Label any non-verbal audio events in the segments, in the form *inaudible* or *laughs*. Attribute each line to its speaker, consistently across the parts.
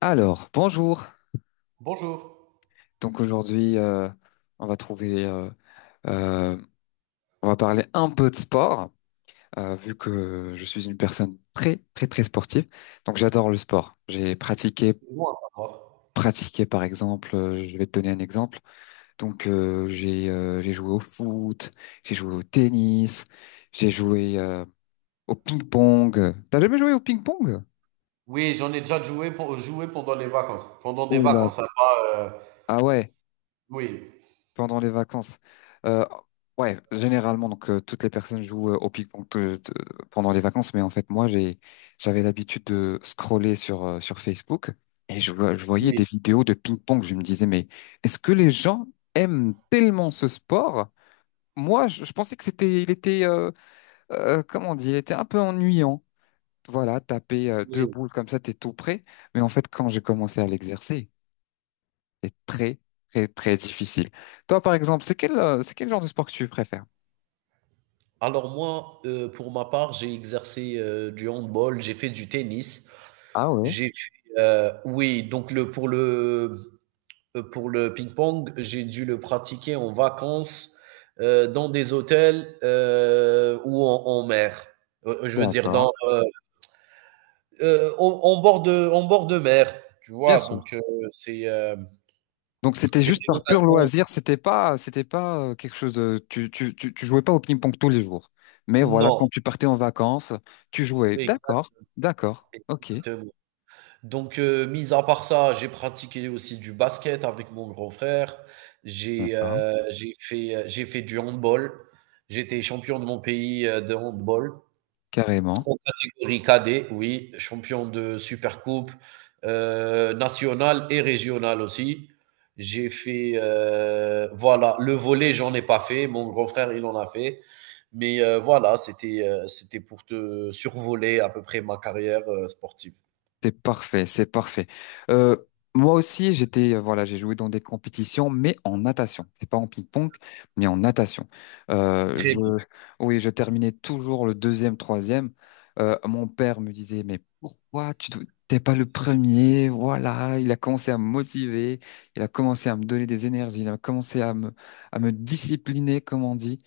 Speaker 1: Alors, bonjour.
Speaker 2: Bonjour.
Speaker 1: Donc aujourd'hui, on va trouver, euh, on va parler un peu de sport, vu que je suis une personne très, très, très sportive. Donc j'adore le sport. J'ai pratiqué,
Speaker 2: Moi ça va?
Speaker 1: pratiqué par exemple, je vais te donner un exemple. Donc j'ai joué au foot, j'ai joué au tennis, j'ai joué au ping-pong. T'as jamais joué au ping-pong?
Speaker 2: Oui, j'en ai déjà joué, joué pendant les vacances. Pendant des
Speaker 1: Oula.
Speaker 2: vacances, ça va.
Speaker 1: Ah ouais.
Speaker 2: Oui,
Speaker 1: Pendant les vacances. Euh, ouais, généralement, donc toutes les personnes jouent au ping-pong pendant les vacances, mais en fait, moi, j'avais l'habitude de scroller sur sur Facebook et je voyais des
Speaker 2: oui,
Speaker 1: vidéos de ping-pong. Je me disais, mais est-ce que les gens aiment tellement ce sport? Moi, je pensais que comment on dit, il était un peu ennuyant. Voilà, taper deux
Speaker 2: oui.
Speaker 1: boules comme ça, t'es tout prêt. Mais en fait, quand j'ai commencé à l'exercer, c'est très, très, très difficile. Toi, par exemple, c'est quel genre de sport que tu préfères?
Speaker 2: Alors moi, pour ma part, j'ai exercé du handball, j'ai fait du tennis,
Speaker 1: Ah ouais,
Speaker 2: j'ai fait, oui, donc le pour le pour le ping-pong, j'ai dû le pratiquer en vacances dans des hôtels ou en mer. Je veux dire
Speaker 1: d'accord.
Speaker 2: dans en, en bord de mer, tu
Speaker 1: Bien
Speaker 2: vois.
Speaker 1: sûr.
Speaker 2: Donc c'est
Speaker 1: Donc, c'était juste
Speaker 2: c'était
Speaker 1: par pur
Speaker 2: l'occasion.
Speaker 1: loisir, c'était pas quelque chose de, tu jouais pas au ping-pong tous les jours. Mais voilà, quand
Speaker 2: Non,
Speaker 1: tu partais en vacances, tu jouais.
Speaker 2: exact
Speaker 1: D'accord, d'accord, ok,
Speaker 2: exactement. Donc mis à part ça, j'ai pratiqué aussi du basket avec mon grand frère. J'ai,
Speaker 1: d'accord.
Speaker 2: j'ai fait du handball. J'étais champion de mon pays, de handball,
Speaker 1: Carrément.
Speaker 2: en catégorie cadet, oui, champion de Supercoupe nationale et régionale aussi. J'ai fait, voilà, le volley j'en ai pas fait. Mon grand frère, il en a fait. Mais voilà, c'était pour te survoler à peu près ma carrière sportive.
Speaker 1: C'est parfait, c'est parfait. Euh, moi aussi, voilà, j'ai joué dans des compétitions, mais en natation. C'est pas en ping-pong, mais en natation. Euh,
Speaker 2: Très
Speaker 1: je,
Speaker 2: bien.
Speaker 1: oui, je terminais toujours le deuxième, troisième. Mon père me disait, mais t'es pas le premier? Voilà, il a commencé à me motiver, il a commencé à me donner des énergies, il a commencé à me discipliner, comme on dit.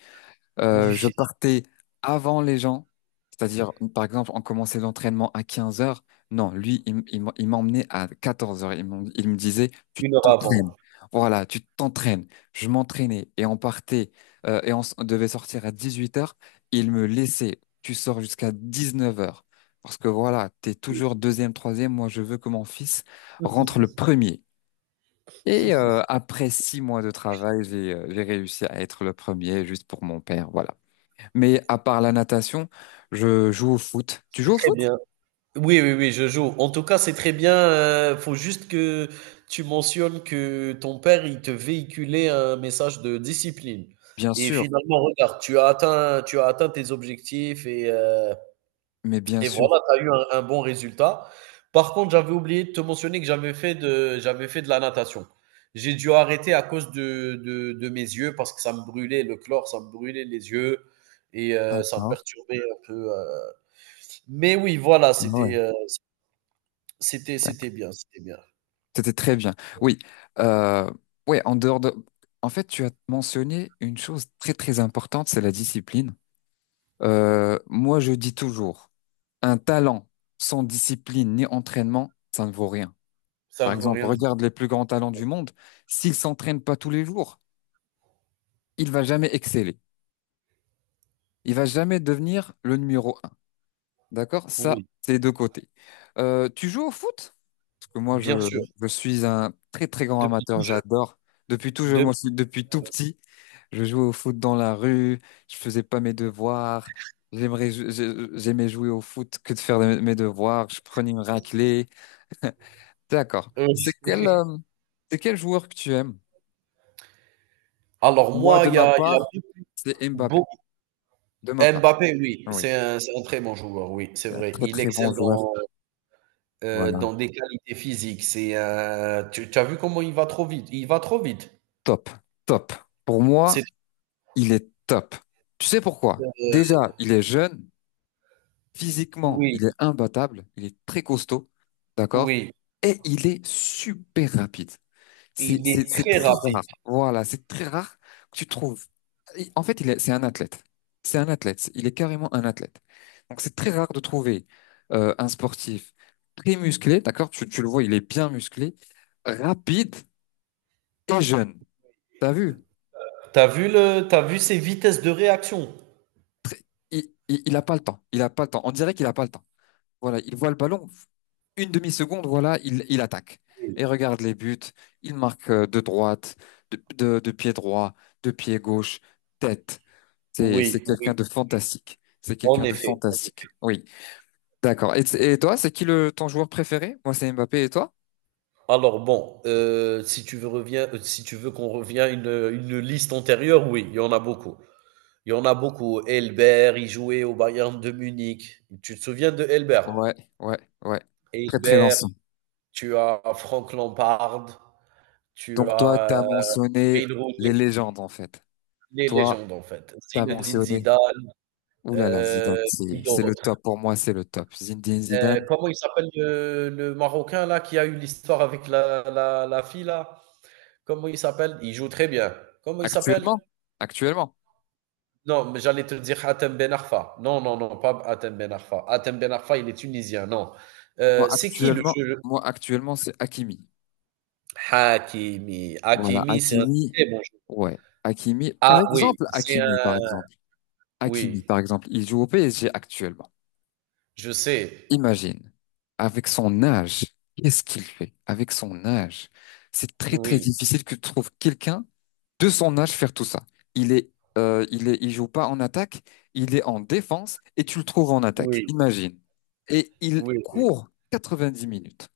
Speaker 1: Je
Speaker 2: Oui,
Speaker 1: partais avant les gens, c'est-à-dire, par exemple, on commençait l'entraînement à 15 heures. Non, lui, il m'emmenait à 14 heures. Il me disait, tu
Speaker 2: une heure
Speaker 1: t'entraînes.
Speaker 2: avant.
Speaker 1: Voilà, tu t'entraînes. Je m'entraînais et on partait on devait sortir à 18 heures. Il me laissait, tu sors jusqu'à 19 heures. Parce que voilà, t'es toujours deuxième, troisième. Moi, je veux que mon fils rentre le premier. Et après 6 mois de travail, j'ai réussi à être le premier juste pour mon père. Voilà. Mais à part la natation, je joue au foot. Tu
Speaker 2: C'est
Speaker 1: joues au
Speaker 2: très
Speaker 1: foot?
Speaker 2: bien. Oui, oui, oui, je joue. En tout cas, c'est très bien. Faut juste que tu mentionnes que ton père, il te véhiculait un message de discipline.
Speaker 1: Bien
Speaker 2: Et
Speaker 1: sûr,
Speaker 2: finalement, regarde, tu as atteint tes objectifs
Speaker 1: mais bien
Speaker 2: et
Speaker 1: sûr.
Speaker 2: voilà, tu as eu un bon résultat. Par contre, j'avais oublié de te mentionner que j'avais fait de la natation. J'ai dû arrêter à cause de mes yeux parce que ça me brûlait le chlore, ça me brûlait les yeux et ça me
Speaker 1: D'accord.
Speaker 2: perturbait un peu. Mais oui, voilà,
Speaker 1: Ouais, d'accord.
Speaker 2: c'était bien, c'était bien.
Speaker 1: C'était très bien. Oui. Euh, ouais, en dehors de... En fait, tu as mentionné une chose très très importante, c'est la discipline. Moi, je dis toujours, un talent sans discipline ni entraînement, ça ne vaut rien.
Speaker 2: Ça
Speaker 1: Par
Speaker 2: me veut
Speaker 1: exemple,
Speaker 2: rien dire.
Speaker 1: regarde les plus grands talents du monde. S'il s'entraîne pas tous les jours, il va jamais exceller. Il va jamais devenir le numéro. D'accord? Ça,
Speaker 2: Oui,
Speaker 1: c'est deux côtés. Tu joues au foot? Parce que
Speaker 2: bien sûr,
Speaker 1: je suis un très, très grand
Speaker 2: depuis tout
Speaker 1: amateur.
Speaker 2: jeune.
Speaker 1: J'adore. Moi,
Speaker 2: Depuis
Speaker 1: aussi, depuis tout petit, je jouais au foot dans la rue. Je faisais pas mes devoirs. J'aimais jouer au foot que de faire mes devoirs. Je prenais une raclée. D'accord.
Speaker 2: heu,
Speaker 1: C'est quel joueur que tu aimes?
Speaker 2: alors
Speaker 1: Moi,
Speaker 2: moi,
Speaker 1: de ma
Speaker 2: il y a
Speaker 1: part, c'est Mbappé.
Speaker 2: beaucoup.
Speaker 1: De ma part.
Speaker 2: Mbappé, oui,
Speaker 1: Oui.
Speaker 2: c'est un très bon joueur, oui, c'est
Speaker 1: Un
Speaker 2: vrai.
Speaker 1: très,
Speaker 2: Il
Speaker 1: très bon
Speaker 2: excelle
Speaker 1: joueur.
Speaker 2: dans,
Speaker 1: Voilà.
Speaker 2: dans des qualités physiques. C'est un, tu as vu comment il va trop vite? Il va trop vite.
Speaker 1: Top. Top. Pour
Speaker 2: C'est
Speaker 1: moi, il est top. Tu sais pourquoi?
Speaker 2: heu,
Speaker 1: Déjà, il est jeune, physiquement, il est
Speaker 2: oui,
Speaker 1: imbattable, il est très costaud, d'accord?
Speaker 2: oui,
Speaker 1: Et il est super rapide.
Speaker 2: il est
Speaker 1: C'est
Speaker 2: très
Speaker 1: très
Speaker 2: rapide.
Speaker 1: rare. Voilà, c'est très rare que tu trouves. En fait, c'est un athlète. C'est un athlète. Il est carrément un athlète. Donc, c'est très rare de trouver un sportif très musclé, d'accord? Tu le vois, il est bien musclé, rapide et jeune. T'as vu?
Speaker 2: T'as vu ses vitesses de réaction?
Speaker 1: Il a pas le temps. Il a pas le temps. On dirait qu'il a pas le temps. Voilà, il voit le ballon. Une demi-seconde, voilà, il attaque. Et
Speaker 2: Oui,
Speaker 1: regarde les buts. Il marque de pied droit, de pied gauche, tête. C'est
Speaker 2: oui, oui,
Speaker 1: quelqu'un de fantastique. C'est
Speaker 2: en
Speaker 1: quelqu'un de
Speaker 2: effet.
Speaker 1: fantastique. Oui, d'accord. Et toi, ton joueur préféré? Moi, c'est Mbappé et toi?
Speaker 2: Alors bon, si tu veux reviens si tu veux qu'on revient une liste antérieure, oui, il y en a beaucoup. Il y en a beaucoup. Elbert, il jouait au Bayern de Munich. Tu te souviens de Elbert?
Speaker 1: Ouais, ouais, ouais. Très, très
Speaker 2: Elbert,
Speaker 1: lanceur.
Speaker 2: tu as Frank Lampard, tu
Speaker 1: Donc, toi, t'as
Speaker 2: as,
Speaker 1: mentionné
Speaker 2: Wayne Rooney,
Speaker 1: les légendes, en fait.
Speaker 2: les
Speaker 1: Toi,
Speaker 2: légendes en fait.
Speaker 1: t'as
Speaker 2: Zinedine
Speaker 1: mentionné.
Speaker 2: Zidane,
Speaker 1: Ouh là là,
Speaker 2: heu,
Speaker 1: Zidane,
Speaker 2: qui
Speaker 1: c'est le
Speaker 2: d'autre?
Speaker 1: top. Pour moi, c'est le top. Zinedine Zidane.
Speaker 2: Comment il s'appelle le Marocain là qui a eu l'histoire avec la fille là? Comment il s'appelle? Il joue très bien. Comment il s'appelle?
Speaker 1: Actuellement, actuellement,
Speaker 2: Non, mais j'allais te dire Hatem Ben Arfa. Non, non, non, pas Hatem Ben Arfa. Hatem Ben Arfa, il est tunisien, non.
Speaker 1: moi
Speaker 2: C'est qui le
Speaker 1: actuellement,
Speaker 2: jeu?
Speaker 1: moi actuellement, c'est Hakimi.
Speaker 2: Hakimi.
Speaker 1: Voilà,
Speaker 2: Hakimi, c'est un
Speaker 1: Hakimi,
Speaker 2: très bon jeu.
Speaker 1: ouais, Hakimi.
Speaker 2: Ah oui, c'est un...
Speaker 1: Hakimi, par
Speaker 2: Oui,
Speaker 1: exemple, il joue au PSG actuellement.
Speaker 2: je sais.
Speaker 1: Imagine, avec son âge, qu'est-ce qu'il fait? Avec son âge, c'est très très
Speaker 2: Oui,
Speaker 1: difficile que tu trouves quelqu'un de son âge faire tout ça. Il est, il joue pas en attaque, il est en défense et tu le trouves en attaque.
Speaker 2: oui,
Speaker 1: Imagine. Et il
Speaker 2: oui, oui,
Speaker 1: court 90 minutes.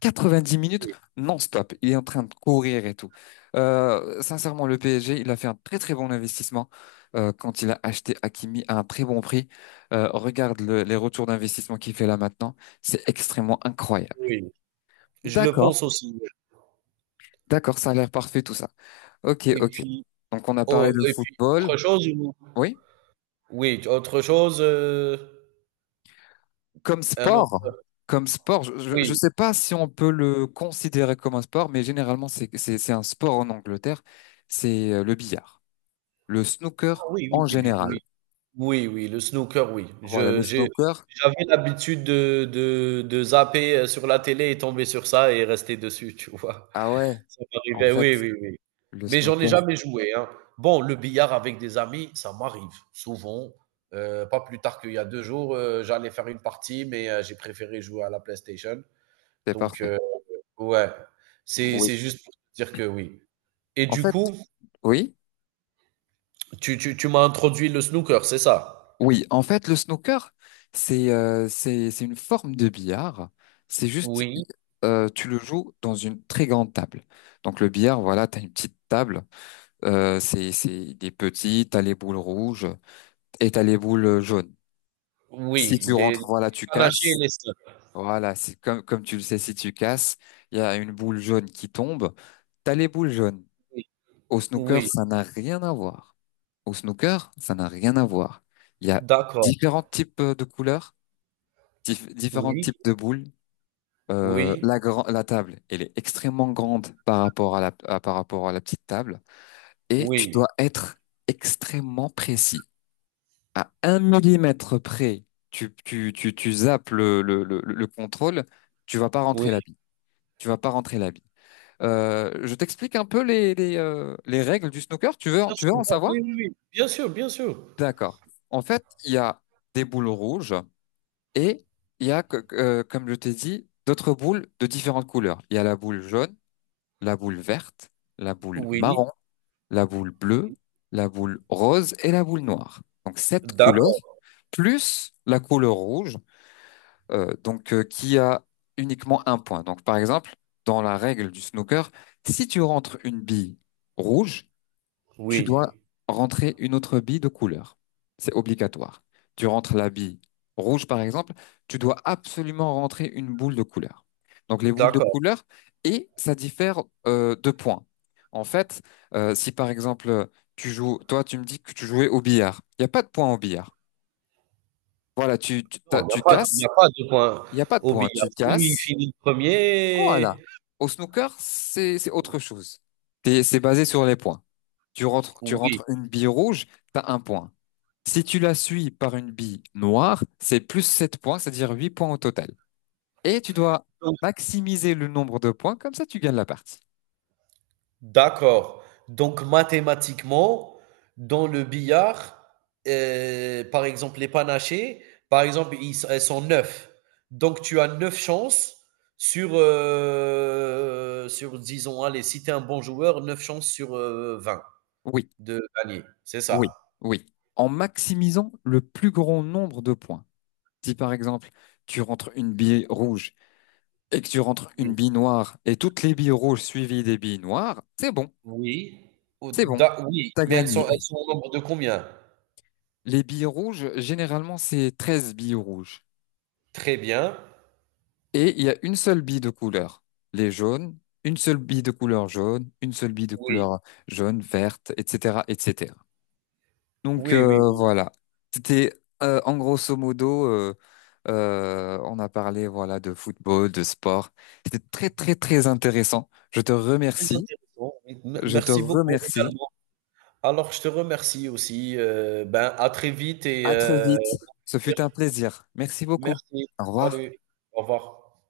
Speaker 1: 90 minutes
Speaker 2: oui,
Speaker 1: non-stop. Il est en train de courir et tout. Sincèrement, le PSG, il a fait un très très bon investissement quand il a acheté Hakimi à un très bon prix. Les retours d'investissement qu'il fait là maintenant. C'est extrêmement incroyable.
Speaker 2: oui. Je le
Speaker 1: D'accord,
Speaker 2: pense aussi.
Speaker 1: d'accord, ça a l'air parfait tout ça. Ok,
Speaker 2: Et
Speaker 1: ok.
Speaker 2: puis,
Speaker 1: Donc on a
Speaker 2: oh,
Speaker 1: parlé de
Speaker 2: et puis autre
Speaker 1: football.
Speaker 2: chose? Ou...
Speaker 1: Oui,
Speaker 2: oui, autre chose?
Speaker 1: comme
Speaker 2: Un
Speaker 1: sport.
Speaker 2: autre...
Speaker 1: Comme sport, je ne
Speaker 2: oui,
Speaker 1: sais pas si on peut le considérer comme un sport, mais généralement, c'est un sport en Angleterre, c'est le billard. Le
Speaker 2: ah,
Speaker 1: snooker
Speaker 2: oui,
Speaker 1: en
Speaker 2: oui, oui, oui,
Speaker 1: général.
Speaker 2: oui. Oui, oui, le snooker, oui.
Speaker 1: Voilà,
Speaker 2: Je
Speaker 1: le
Speaker 2: J'ai,
Speaker 1: snooker.
Speaker 2: j'avais l'habitude de zapper, sur la télé et tomber sur ça et rester dessus, tu vois?
Speaker 1: Ah ouais,
Speaker 2: *laughs* Ça
Speaker 1: en
Speaker 2: m'arrivait,
Speaker 1: fait,
Speaker 2: oui, oui, oui.
Speaker 1: le
Speaker 2: Mais j'en ai
Speaker 1: snooker,
Speaker 2: jamais joué, hein. Bon, le billard avec des amis, ça m'arrive souvent, pas plus tard qu'il y a 2 jours, j'allais faire une partie, mais j'ai préféré jouer à la PlayStation.
Speaker 1: c'est
Speaker 2: Donc
Speaker 1: parfait.
Speaker 2: ouais, c'est
Speaker 1: Oui.
Speaker 2: juste pour dire que oui. Et
Speaker 1: En
Speaker 2: du
Speaker 1: fait,
Speaker 2: coup,
Speaker 1: oui,
Speaker 2: tu m'as introduit le snooker, c'est ça?
Speaker 1: oui. En fait, le snooker, c'est une forme de billard. C'est juste,
Speaker 2: Oui.
Speaker 1: tu le joues dans une très grande table. Donc le billard, voilà, t'as une petite table. C'est des petits. T'as les boules rouges et t'as les boules jaunes. Si
Speaker 2: Oui,
Speaker 1: tu rentres, voilà,
Speaker 2: les
Speaker 1: tu
Speaker 2: panaches et
Speaker 1: casses.
Speaker 2: les sacs.
Speaker 1: Voilà, c'est comme, comme tu le sais, si tu casses, il y a une boule jaune qui tombe. T'as les boules jaunes.
Speaker 2: Oui,
Speaker 1: Au snooker,
Speaker 2: oui,
Speaker 1: ça n'a rien à voir. Au snooker, ça n'a rien à voir. Il y a
Speaker 2: d'accord.
Speaker 1: différents types de couleurs, différents
Speaker 2: Oui,
Speaker 1: types de boules.
Speaker 2: oui,
Speaker 1: La table, elle est extrêmement grande par rapport à par rapport à la petite table. Et tu
Speaker 2: oui,
Speaker 1: dois être extrêmement précis. À un millimètre près, tu zappes le contrôle, tu vas pas rentrer la
Speaker 2: oui.
Speaker 1: tu vas pas rentrer la bille. Je t'explique un peu les règles du snooker.
Speaker 2: Bien
Speaker 1: Tu
Speaker 2: sûr,
Speaker 1: veux en
Speaker 2: bon,
Speaker 1: savoir?
Speaker 2: oui, oui, oui. Bien sûr, bien sûr.
Speaker 1: D'accord. En fait, il y a des boules rouges et il y a, comme je t'ai dit, d'autres boules de différentes couleurs. Il y a la boule jaune, la boule verte, la boule
Speaker 2: Oui,
Speaker 1: marron, la boule bleue,
Speaker 2: oui.
Speaker 1: la boule rose et la boule noire. Donc, sept couleurs
Speaker 2: D'accord,
Speaker 1: plus la couleur rouge. Qui a uniquement un point. Donc par exemple, dans la règle du snooker, si tu rentres une bille rouge, tu dois
Speaker 2: oui,
Speaker 1: rentrer une autre bille de couleur. C'est obligatoire. Tu rentres la bille rouge par exemple, tu dois absolument rentrer une boule de couleur. Donc les boules de
Speaker 2: d'accord.
Speaker 1: couleur et ça diffère de points. En fait, si par exemple tu joues, toi tu me dis que tu jouais au billard, il n'y a pas de points au billard. Voilà,
Speaker 2: Non,
Speaker 1: tu
Speaker 2: il n'y
Speaker 1: casses.
Speaker 2: a pas de point
Speaker 1: Il n'y a pas de
Speaker 2: au
Speaker 1: points.
Speaker 2: billard.
Speaker 1: Tu
Speaker 2: Celui qui
Speaker 1: casses,
Speaker 2: finit
Speaker 1: voilà.
Speaker 2: 1er,
Speaker 1: Au snooker, c'est autre chose. C'est basé sur les points. Tu
Speaker 2: oui.
Speaker 1: rentres une bille rouge, t'as un point. Si tu la suis par une bille noire, c'est plus 7 points, c'est-à-dire 8 points au total. Et tu dois maximiser le nombre de points, comme ça tu gagnes la partie.
Speaker 2: D'accord. Donc mathématiquement, dans le billard, par exemple, les panachés, par exemple, ils elles sont 9. Donc tu as 9 chances sur, sur disons, allez, si tu es un bon joueur, 9 chances sur, 20
Speaker 1: Oui,
Speaker 2: de gagner, c'est ça?
Speaker 1: oui, oui. En maximisant le plus grand nombre de points. Si par exemple, tu rentres une bille rouge et que tu rentres une
Speaker 2: Oui.
Speaker 1: bille noire et toutes les billes rouges suivies des billes noires, c'est bon,
Speaker 2: Oui. Ou
Speaker 1: c'est bon.
Speaker 2: d'a oui,
Speaker 1: T'as
Speaker 2: mais
Speaker 1: gagné.
Speaker 2: elles sont au nombre de combien?
Speaker 1: Les billes rouges, généralement, c'est 13 billes rouges.
Speaker 2: Très bien.
Speaker 1: Et il y a une seule bille de couleur. Les jaunes, une seule bille de couleur jaune, une seule bille de
Speaker 2: Oui.
Speaker 1: couleur jaune, verte, etc., etc. Donc,
Speaker 2: Oui, oui, oui,
Speaker 1: voilà. C'était, en grosso modo, on a parlé, voilà, de football, de sport. C'était très, très, très intéressant. Je te
Speaker 2: très
Speaker 1: remercie.
Speaker 2: intéressant. M
Speaker 1: Je te
Speaker 2: Merci beaucoup
Speaker 1: remercie.
Speaker 2: également. Alors, je te remercie aussi. Ben, à très vite et
Speaker 1: À très vite. Ce fut un plaisir. Merci beaucoup.
Speaker 2: merci.
Speaker 1: Au revoir.
Speaker 2: Salut. Au revoir.